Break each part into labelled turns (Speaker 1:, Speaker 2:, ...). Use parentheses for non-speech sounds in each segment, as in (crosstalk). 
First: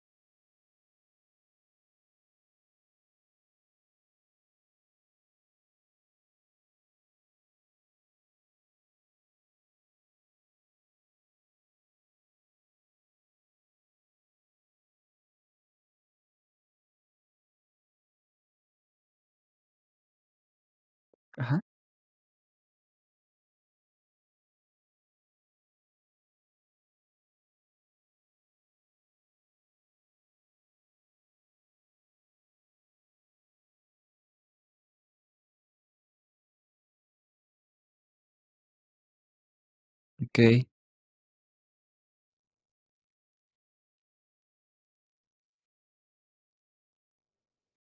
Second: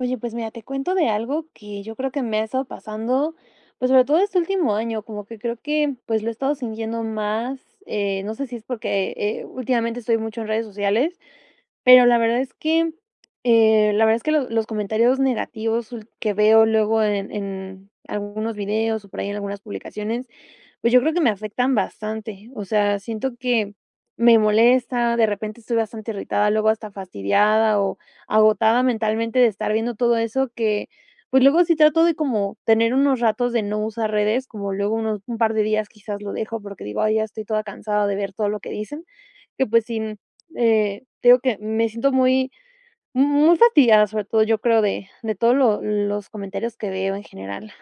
Speaker 1: Oye, pues, mira, te cuento de algo que yo creo que me ha estado pasando, pues, sobre todo este último año, como que creo que, pues, lo he estado sintiendo más, eh, no sé si es porque, eh, últimamente estoy mucho en redes sociales, pero la verdad es que, eh, la verdad es que los los comentarios negativos ul que veo luego en en algunos videos o por ahí en algunas publicaciones, pues, yo creo que me
Speaker 2: Ajá.
Speaker 1: afectan bastante, o sea, siento que me molesta, de repente estoy bastante irritada, luego hasta fastidiada o agotada mentalmente de estar viendo todo eso que, pues, luego sí trato de como tener unos ratos de no usar redes, como luego unos un par de días quizás lo dejo, porque digo: "Ay, ya estoy toda cansada de ver todo lo que dicen", que, pues, sin,
Speaker 2: Okey.
Speaker 1: eh, te digo que me siento muy, muy fastidiada, sobre todo, yo creo, de de todo lo los comentarios que veo en general.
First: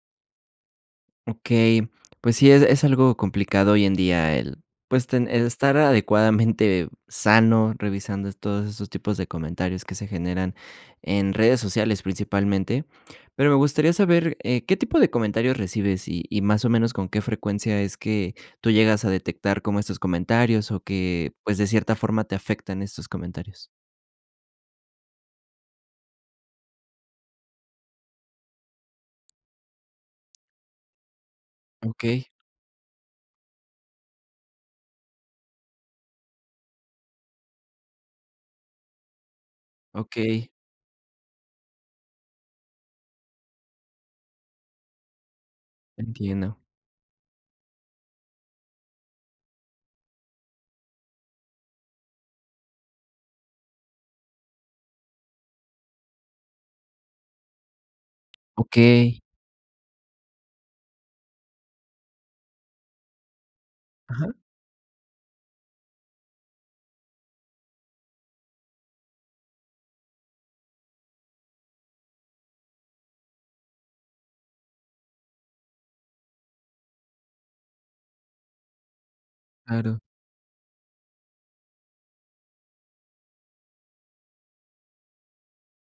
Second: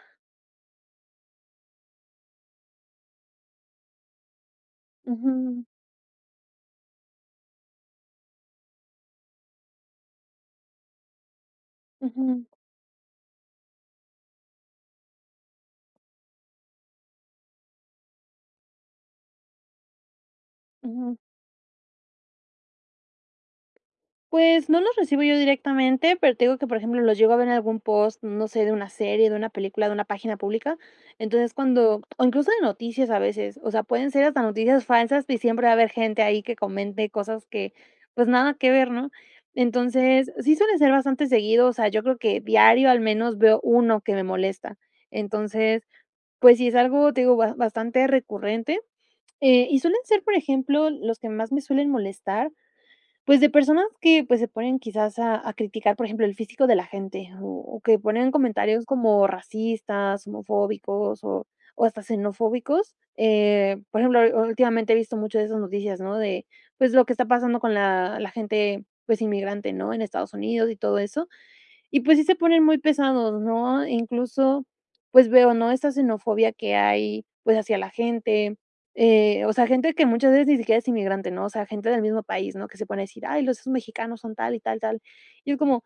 Speaker 2: Okey, pues sí, es es algo complicado hoy en día el, pues, ten el
Speaker 1: Ujú.
Speaker 2: estar adecuadamente sano, revisando es todos esos tipos de comentarios que se generan en redes sociales,
Speaker 1: Ujú.
Speaker 2: principalmente, pero me gustaría saber, eh, ¿qué tipo de comentarios recibes?, y y, ¿más o menos, con qué frecuencia es que tú llegas a detectar como estos comentarios o
Speaker 1: Ujú.
Speaker 2: que, pues, de cierta forma, te afectan estos comentarios?
Speaker 1: Pues, no los recibo yo directamente, pero te digo que, por ejemplo, los llevo a ver en algún post, mm, no sé, de una serie, de una película, de una página pública, entonces, cuando, o
Speaker 2: Okey.
Speaker 1: incluso de noticias a veces, o sea, pueden ser hasta noticias falsas, que siempre va a haber gente ahí que comente cosas que, pues, nada que ver, ¿no?, entonces,
Speaker 2: Okey.
Speaker 1: sí suelen ser bastante seguido, o sea, yo creo que diario al menos veo 1 que me molesta, entonces,
Speaker 2: Entiendo.
Speaker 1: pues sí, es algo, te digo, ba bastante recurrente, eh, y suelen ser, por ejemplo, los que más me suelen molestar, pues, de personas que, pues, se ponen quizás a a criticar, por ejemplo, el físico de la gente, o o que ponen comentarios
Speaker 2: Okey.
Speaker 1: como racistas, homofóbicos, o o hasta xenofóbicos, eh, por ejemplo,
Speaker 2: Ajá.
Speaker 1: u últimamente he visto mucho de esas noticias, ¿no?, de, pues, lo que está pasando con la la gente, pues, inmigrante, ¿no?, en Estados Unidos y todo eso, y, pues sí, se ponen muy pesados, ¿no?, incluso, pues, veo, ¿no?, esta xenofobia que hay, pues, hacia la gente, eh, o sea, gente
Speaker 2: Claro.
Speaker 1: que muchas veces ni siquiera es inmigrante, ¿no?, o sea, gente del mismo país, ¿no?, que se ponen a decir: "Ay, los mexicanos son tal y tal, tal", y es como,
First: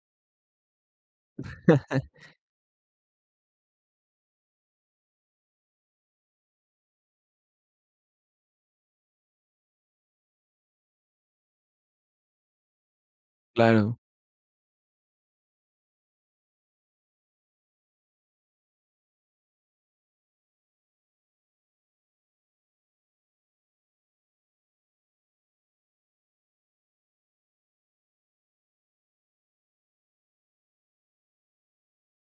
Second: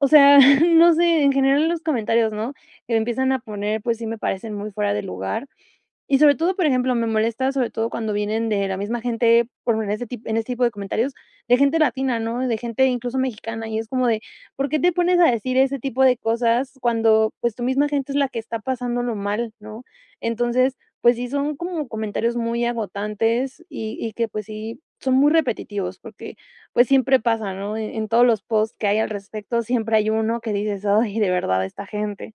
Speaker 1: o sea, (chuckles) no sé, en general en los
Speaker 2: (chuckles)
Speaker 1: comentarios, ¿no?, que empiezan a poner, pues sí, me parecen muy fuera de lugar, y sobre todo, por ejemplo, me molesta, sobre todo cuando vienen de la misma gente, por en ese tip en ese tipo de comentarios, de gente latina, ¿no?, de gente incluso mexicana, y es
Speaker 2: Claro.
Speaker 1: como de: "¿Por qué te pones a decir ese tipo de cosas cuando, pues, tu misma gente es la que está pasándolo mal, no?", entonces, pues sí, son como comentarios muy agotantes y y que, pues, sí, son muy repetitivos porque, pues, siempre pasa, ¿no?, e en todos los post que hay al respecto siempre hay uno que dices: "Ay, de verdad, esta gente".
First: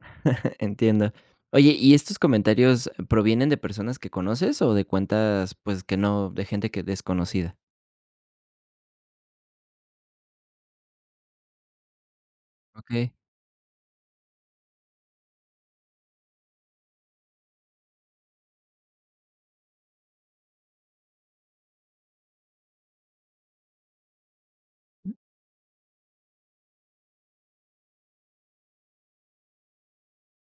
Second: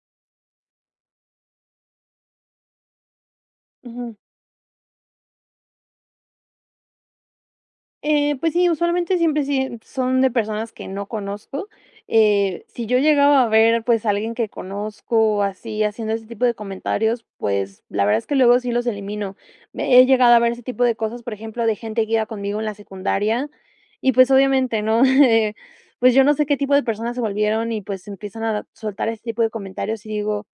Speaker 2: (chuckles) Entiendo. Oye, ¿y estos comentarios provienen de personas que
Speaker 1: Ujú.
Speaker 2: conoces o de cuentas, pues, que no de gente que desconocida?
Speaker 1: Eh, pues sí, usualmente siempre sí, eh, son de personas que no conozco, eh, si yo
Speaker 2: Okey.
Speaker 1: llegaba a ver, pues, a alguien que conozco, así, haciendo ese tipo de comentarios, pues, la verdad es que luego sí los elimino. He llegado a ver ese tipo de cosas, por ejemplo, de gente que iba conmigo en la secundaria, y, pues, obviamente, ¿no? (chuckles) Eh, pues yo no sé qué tipo de personas se volvieron y, pues, empiezan a soltar ese tipo de comentarios, y digo,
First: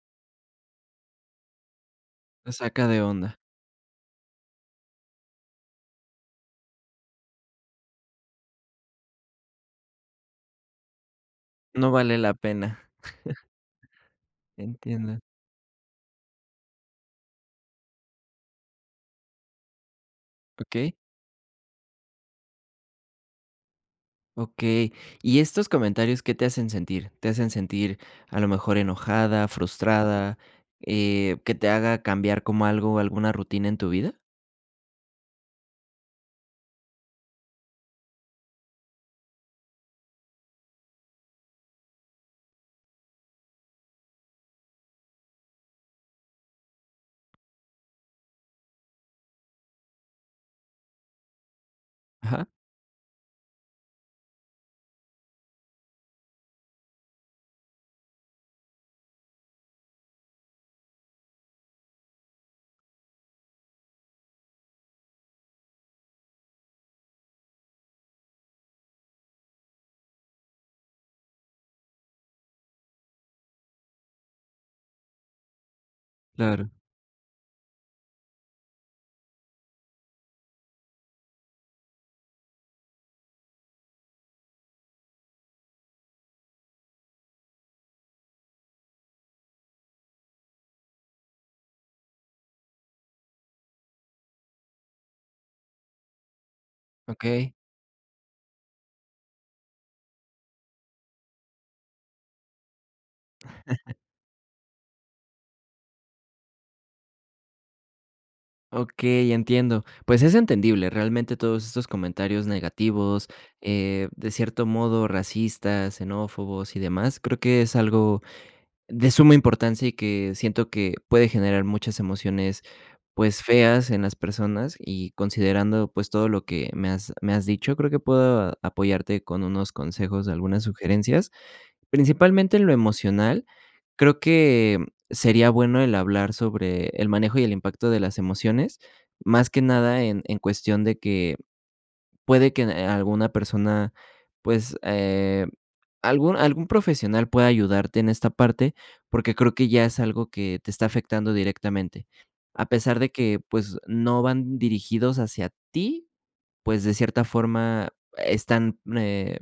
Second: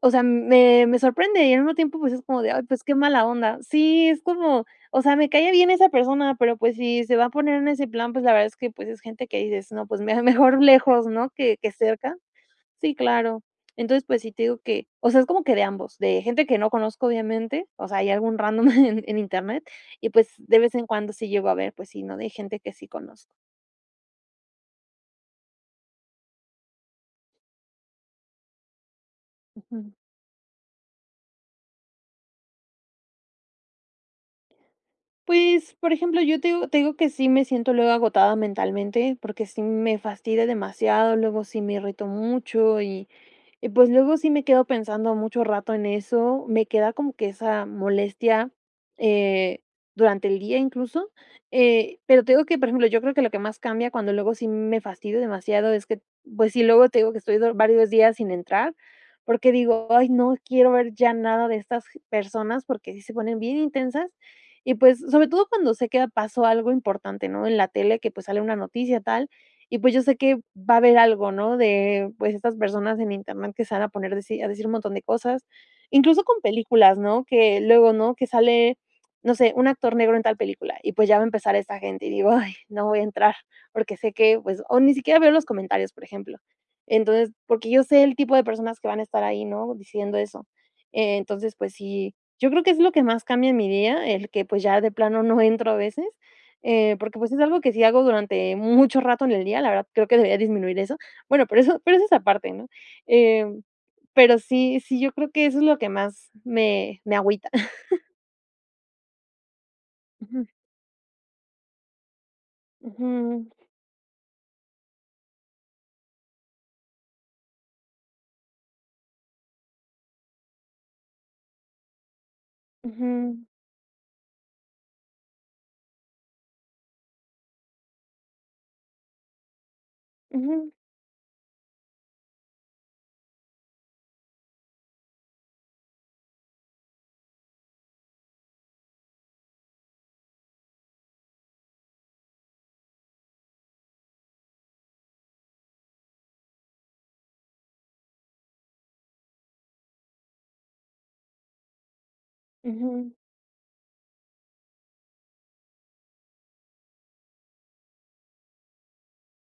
Speaker 1: o sea, me me sorprende y al mismo tiempo, pues, es como de:
Speaker 2: Lo
Speaker 1: "Ay, pues,
Speaker 2: saca
Speaker 1: qué
Speaker 2: de
Speaker 1: mala
Speaker 2: onda.
Speaker 1: onda". Sí, es como, o sea, me cae bien esa persona, pero, pues, si se va a poner en ese plan, pues, la verdad es que, pues, es gente que dices: "No, pues mira, mejor lejos, ¿no?, que que
Speaker 2: No vale
Speaker 1: cerca".
Speaker 2: la pena.
Speaker 1: Sí, claro,
Speaker 2: (chuckles)
Speaker 1: entonces, pues sí, te digo que, o
Speaker 2: Entiendo.
Speaker 1: sea, es como que de ambos, de gente que no conozco, obviamente, o sea, ahí algún random (chuckles) en Internet. Y, pues, de vez en
Speaker 2: Okey.
Speaker 1: cuando sí llegó a ver, pues, sí, ¿no?, de gente que sí conozco.
Speaker 2: Okey, ¿y estos comentarios qué te hacen sentir? ¿Te hacen sentir, a lo mejor enojada,
Speaker 1: Ujú.
Speaker 2: frustrada, eh, que te haga cambiar como algo, alguna rutina en tu vida?
Speaker 1: Pues, por ejemplo, yo te digo te digo que sí me siento luego agotada mentalmente porque sí me fastidia demasiado, luego sí me irrito mucho y y pues luego sí me quedo pensando mucho rato en eso, me queda como que esa molestia, eh, durante el día incluso, eh, pero te digo
Speaker 2: Ajá.
Speaker 1: que, por ejemplo, yo creo que lo que más cambia cuando luego sí me fastidio demasiado es que, pues sí, luego te digo que estoy do varios días sin entrar, porque digo: "Ay, no quiero ver ya nada de estas personas, porque sí se ponen bien intensas". Y, pues sobre todo cuando sé que pasó algo importante, ¿no? En la tele que, pues, sale una noticia tal y, pues, yo sé que va a haber algo, ¿no?, de, pues, estas personas en Internet que se van a poner deci a decir un montón de cosas. Incluso con
Speaker 2: Claro.
Speaker 1: películas, ¿no?, que luego, ¿no?, que sale, no sé, un actor negro en tal película. Y, pues, ya va a empezar esta gente, y digo: "Ay, no voy a entrar porque sé que, pues". O ni siquiera veo los comentarios, por ejemplo. Entonces porque yo sé el tipo de personas que van a estar ahí, ¿no?, diciendo eso. Eh, entonces, pues sí, yo creo que es lo que más cambia en mi día, el que, pues, ya de plano no entro a veces, eh, porque, pues, es
Speaker 2: Okey.
Speaker 1: algo que sí hago durante mucho rato en el día, la verdad, creo que debería disminuir eso. Bueno, pero eso pero eso es aparte, ¿no? Em,
Speaker 2: (chuckles)
Speaker 1: pero sí, sí, yo creo que eso es lo que más me me agüita. (chuckles)
Speaker 2: Okey, entiendo. Pues, es
Speaker 1: Ujú.
Speaker 2: entendible, realmente todos estos comentarios negativos,
Speaker 1: Ujú.
Speaker 2: eh, de cierto modo, racistas, xenófobos, y demás. Creo que es algo de suma importancia, y que siento que puede generar muchas emociones, pues,
Speaker 1: Ujú.
Speaker 2: feas en las personas, y considerando, pues todo lo que me has me has dicho, creo que puedo apoyarte con unos consejos de algunas
Speaker 1: Ujú.
Speaker 2: sugerencias. Principalmente, en lo emocional, creo que sería bueno el hablar sobre el manejo, y el impacto de las emociones, más que nada en en cuestión de que puede que n alguna persona pues, eh, algún algún profesional pueda ayudarte en esta parte. Porque creo que ya es algo que te está afectando directamente. A pesar de
Speaker 1: Ujú.
Speaker 2: que, pues, no van dirigidos hacia ti, pues, de cierta forma están, eh,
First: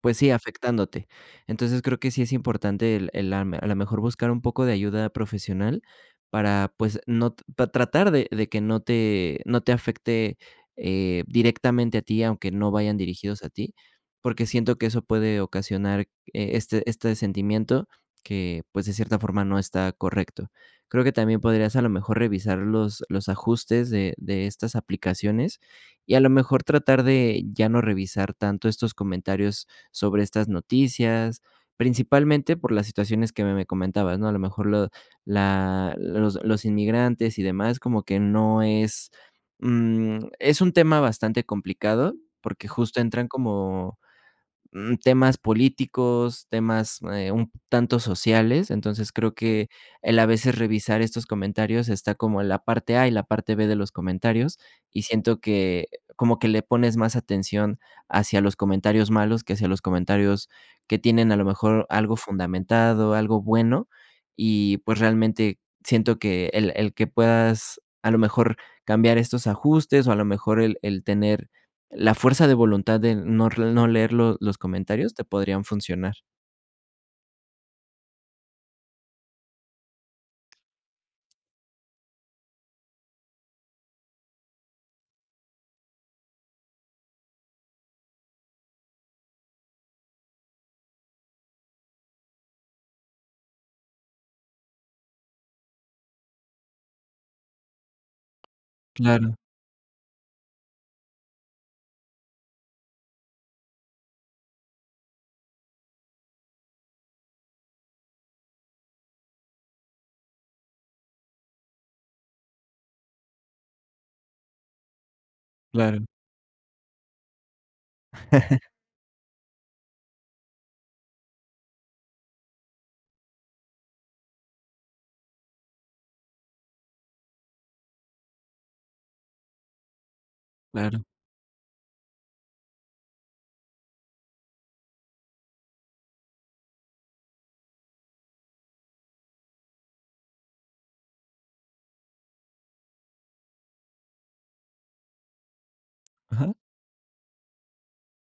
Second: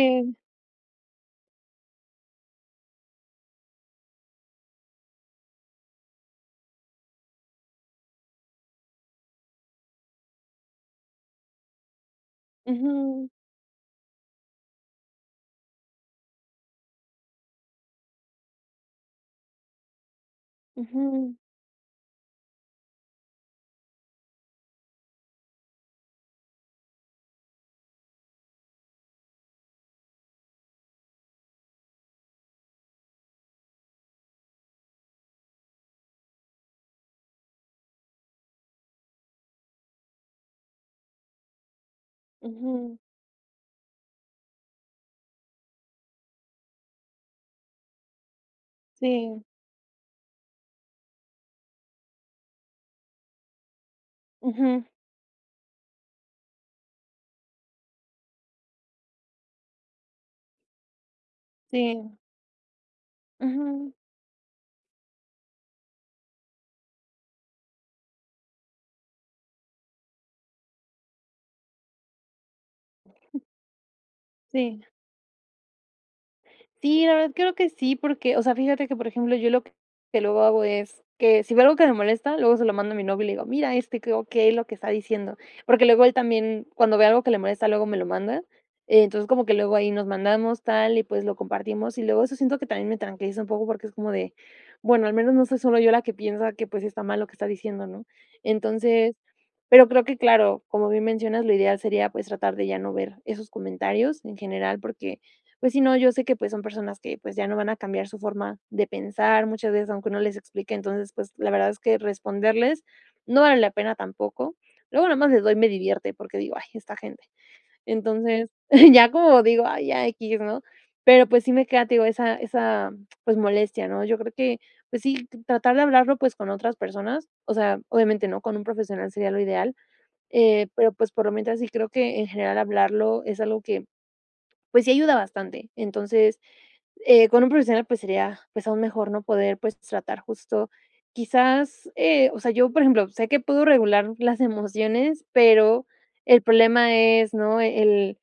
Speaker 2: pues sí, afectándote. Entonces, creo que sí es importante el el am a lo mejor buscar un poco de ayuda profesional para, pues no, para tratar de de que no te no te afecte, eh directamente a ti, aunque no vayan
Speaker 1: Ujú.
Speaker 2: dirigidos a ti. Porque siento que eso puede ocasionar, eh, este este sentimiento que, pues, de cierta forma no está correcto. Creo que
Speaker 1: Ujú.
Speaker 2: también podrías, a lo mejor, revisar los los ajustes de de estas aplicaciones, y, a lo mejor, tratar de ya no revisar tanto estos comentarios sobre estas noticias. Principalmente por las situaciones que me me comentabas, ¿no? A lo mejor lo la los los inmigrantes y demás. Como que no es, mm, es un tema bastante complicado, porque
Speaker 1: Ujú.
Speaker 2: justo entran como, mm, temas políticos, temas, eh, un tanto sociales. Entonces, creo
Speaker 1: Sí.
Speaker 2: que el a veces revisar estos comentarios está como la parte a y la parte b de los comentarios,
Speaker 1: Ujú.
Speaker 2: y siento que como que le pones más atención hacia los comentarios malos, que hacia los comentarios que tienen a lo mejor
Speaker 1: Sí.
Speaker 2: algo fundamentado, algo bueno.
Speaker 1: Ujú.
Speaker 2: Y, pues realmente siento que el el que puedas a lo mejor cambiar estos ajustes, o a lo mejor el el tener la fuerza de voluntad de no r no leer los los
Speaker 1: Sí.
Speaker 2: comentarios te podrían funcionar.
Speaker 1: Sí, la verdad, creo que sí, porque, o sea, fíjate que, por ejemplo, yo lo que que luego hago es que si veo algo que me molesta, luego se lo mando a mi novio y le digo: "Mira, este, ¿qué o qué lo que está diciendo?", porque luego él también, cuando ve algo que le molesta, luego me lo manda. Entonces, como que luego ahí nos mandamos tal y pues, lo compartimos y luego eso siento que también me tranquiliza un poco porque es como de: "Bueno al menos no soy solo yo la que piensa que, pues, está mal lo que está diciendo", ¿no?, entonces,
Speaker 2: Claro.
Speaker 1: pero creo que claro, como bien mencionas, lo ideal sería pues, tratar de ya no ver esos comentarios en general porque, pues, si no, yo sé que, pues, son personas que, pues, ya no van a cambiar su forma de pensar, muchas veces, aunque uno les explique, entonces, pues, la verdad es que responderles no vale la pena tampoco. Luego, nada más les doy me
Speaker 2: Claro.
Speaker 1: divierte, porque digo: "Ay, esta gente". Entonces,
Speaker 2: (chuckles)
Speaker 1: ya como digo; "Ay, ya equis", ¿no?, pero pues, sí me queda, te digo, esa esa pues, molestia ¿no?, yo creo que, pues sí, tratar de hablarlo pues, con otras personas, o sea, obviamente, ¿no?, con un profesional sería lo ideal, eh, pero,
Speaker 2: Claro.
Speaker 1: pues, por lo mientras, sí creo que, en general, hablarlo es algo que, pues, sí ayuda bastante. Entonces, eh, con un profesional, pues, sería, pues, aún mejor, ¿no?, poder, pues, tratar justo. Quizás, eh, o sea, yo, por ejemplo, sé que puedo regular las emociones, pero, el
Speaker 2: Ajá.
Speaker 1: problema es, ¿no?, el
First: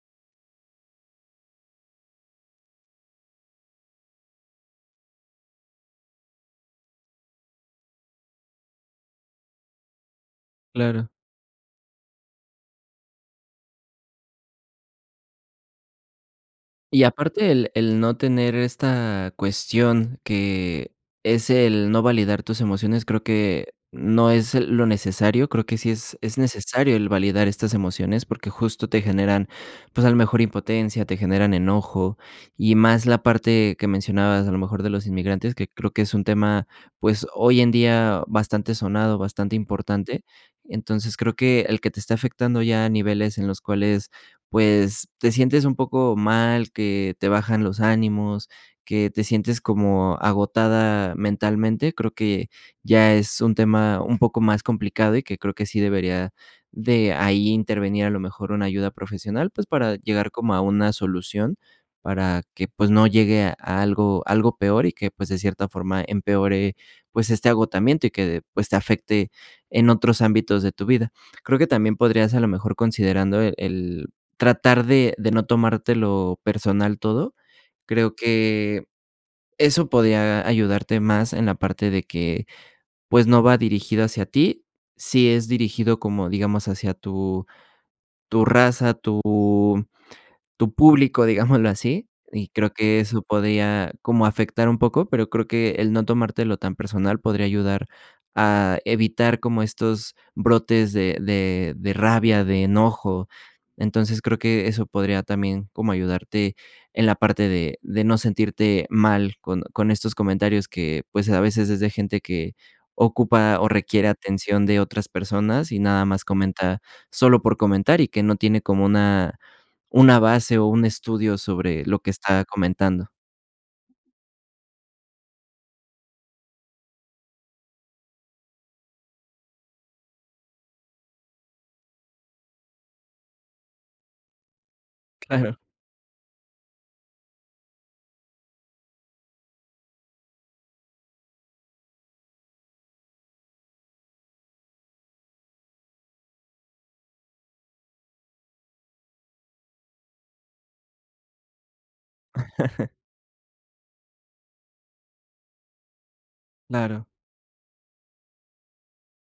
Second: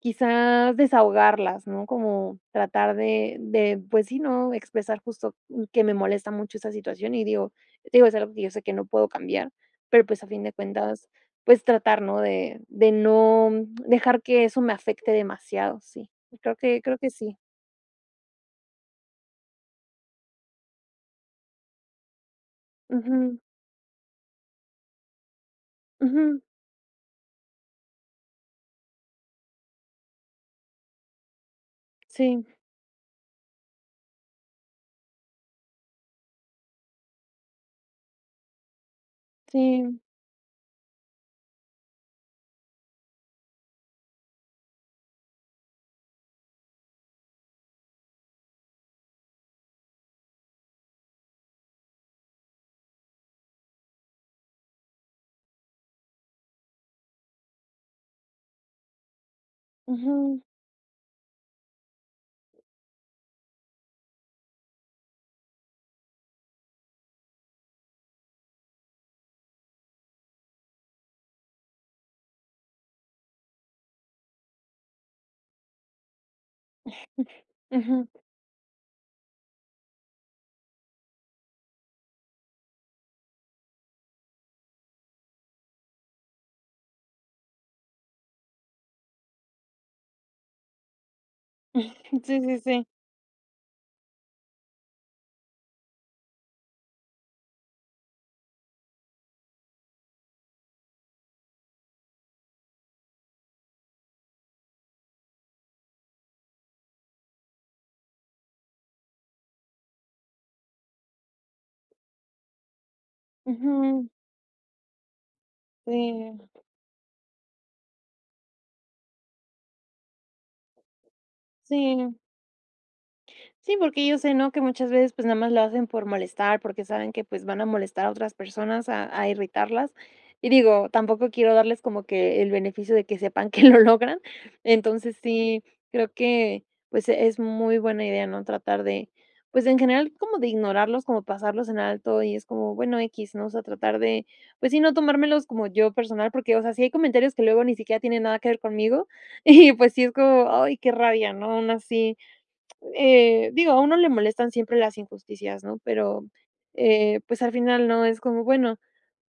Speaker 1: quizá desahogarlas, ¿no?, como tratar de de, pues sí, ¿no?, expresar justo que me molesta mucho esa situación y, digo, te digo, es algo que yo sé que no puedo cambiar, pero pues, a fin de
Speaker 2: Claro.
Speaker 1: cuentas, pues tratar ¿no?, de de no, mm, dejar que eso me afecte demasiado, sí. Creo que creo
Speaker 2: Y
Speaker 1: que sí.
Speaker 2: aparte el el no tener esta cuestión que es el no validar tus emociones, creo
Speaker 1: Ujú.
Speaker 2: que no es lo necesario, creo que sí es es
Speaker 1: Ujú.
Speaker 2: necesario el validar estas emociones, porque justo te generan, pues, a lo mejor impotencia, te generan enojo
Speaker 1: Sí.
Speaker 2: y más la parte que mencionabas, a lo mejor, de los inmigrantes, que creo que es un tema, pues, hoy en día bastante sonado, bastante
Speaker 1: Sí.
Speaker 2: importante. Entonces, creo que el que te está afectando ya a niveles en los cuales, pues, te sientes un poco mal, que te bajan los ánimos, que te sientes como agotada mentalmente, creo que ya es un tema un poco más complicado y que creo que sí debería de ahí intervenir a lo mejor una ayuda profesional, pues, para llegar
Speaker 1: Ujú.
Speaker 2: como a una solución, para que, pues no llegue a algo algo peor y que, pues de cierta forma empeore, pues, este agotamiento y que, pues, te afecte en otros ámbitos de tu vida. Creo que también podrías, a lo mejor, considerando, eh, el tratar de de no tomártelo personal todo,
Speaker 1: (chuckles) Ujú.
Speaker 2: creo que eso podría ayudarte más en la parte de que, pues no va dirigido hacia ti, sí es dirigido como, digamos, hacia tu tu raza, tu tu público, digámoslo así,
Speaker 1: (chuckles) Sí,
Speaker 2: y
Speaker 1: sí,
Speaker 2: creo
Speaker 1: sí.
Speaker 2: que eso podría como afectar un poco, pero creo que el no tomártelo tan personal podría ayudar a evitar como estos brotes de de de rabia, de enojo. Entonces, creo que eso podría también como ayudarte en la parte de de no sentirte mal con con estos comentarios que, pues, a veces es de gente que ocupa o requiere
Speaker 1: Ujú.
Speaker 2: atención de otras personas, y nada más
Speaker 1: Sí.
Speaker 2: comenta solo por comentar y que no tiene como una una base o un estudio sobre lo que
Speaker 1: Sí.
Speaker 2: está comentando.
Speaker 1: Sí, porque yo sé, ¿no?, que muchas veces, pues, nada más lo hacen por molestar, porque saben que, pues, van a molestar a otras personas a a irritarlas, y digo, tampoco quiero darles como que el beneficio de que sepan que lo logran. Entonces,
Speaker 2: Claro.
Speaker 1: sí creo que pues, es muy buena idea, ¿no?, tratar de pues, en general como de ignorarlos como pasarlos en alto y es como bueno equis, ¿no?, o sea, tratar de pues sí no tomármelos como yo personal porque, o sea, si hay comentarios que luego ni siquiera tienen nada que ver conmigo, y pues, sí es como: "Ay qué rabia", ¿no?, aún así,
Speaker 2: (chuckles)
Speaker 1: eh, digo, a uno le molestan siempre las injusticias, ¿no?, pero,
Speaker 2: Claro.
Speaker 1: eh, pues al final no es como bueno,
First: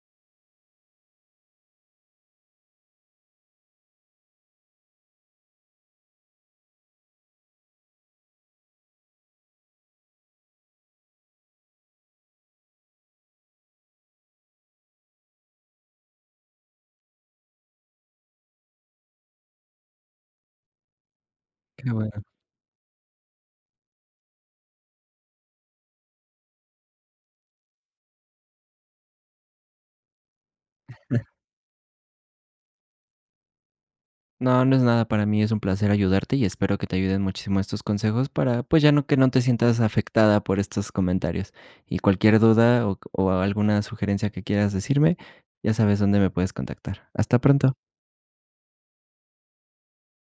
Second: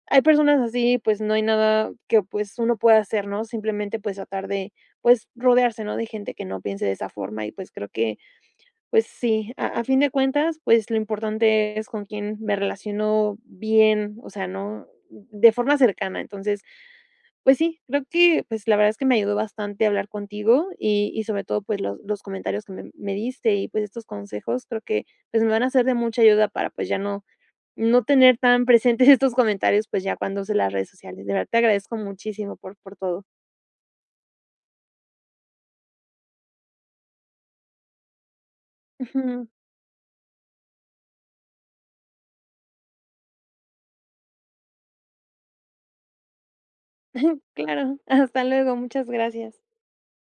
Speaker 1: hay personas así, pues, no hay nada que, pues, uno pueda hacer, ¿no?, simplemente, pues, tratar de, pues, rodearse, ¿no?, de gente que no piense de esa forma y, pues, creo que, pues sí. A a fin de cuentas, pues, lo importante es con quién me relaciono bien, o sea, ¿no?, de forma cercana. Entonces, pues sí, creo que, pues, la verdad es que me ayudó bastante hablar contigo y y sobre todo, pues,
Speaker 2: Qué
Speaker 1: los los
Speaker 2: bueno.
Speaker 1: comentarios que me me diste y, pues, estos consejos creo que, pues, me van a ser de mucha ayuda para, pues ya no, no tener tan presentes estos comentarios, pues, ya cuando use las redes sociales.
Speaker 2: (chuckles)
Speaker 1: De verdad, te agradezco muchísimo por por todo.
Speaker 2: No, no es nada para mí, es un placer ayudarte y espero que te ayuden muchísimo estos consejos para, pues, ya no que no te
Speaker 1: Ujú.
Speaker 2: sientas afectada por estos comentarios. Y cualquier duda o o alguna sugerencia que quieras decirme, ya sabes dónde me puedes contactar. Hasta
Speaker 1: (chuckles)
Speaker 2: pronto.
Speaker 1: Claro, hasta luego, muchas gracias.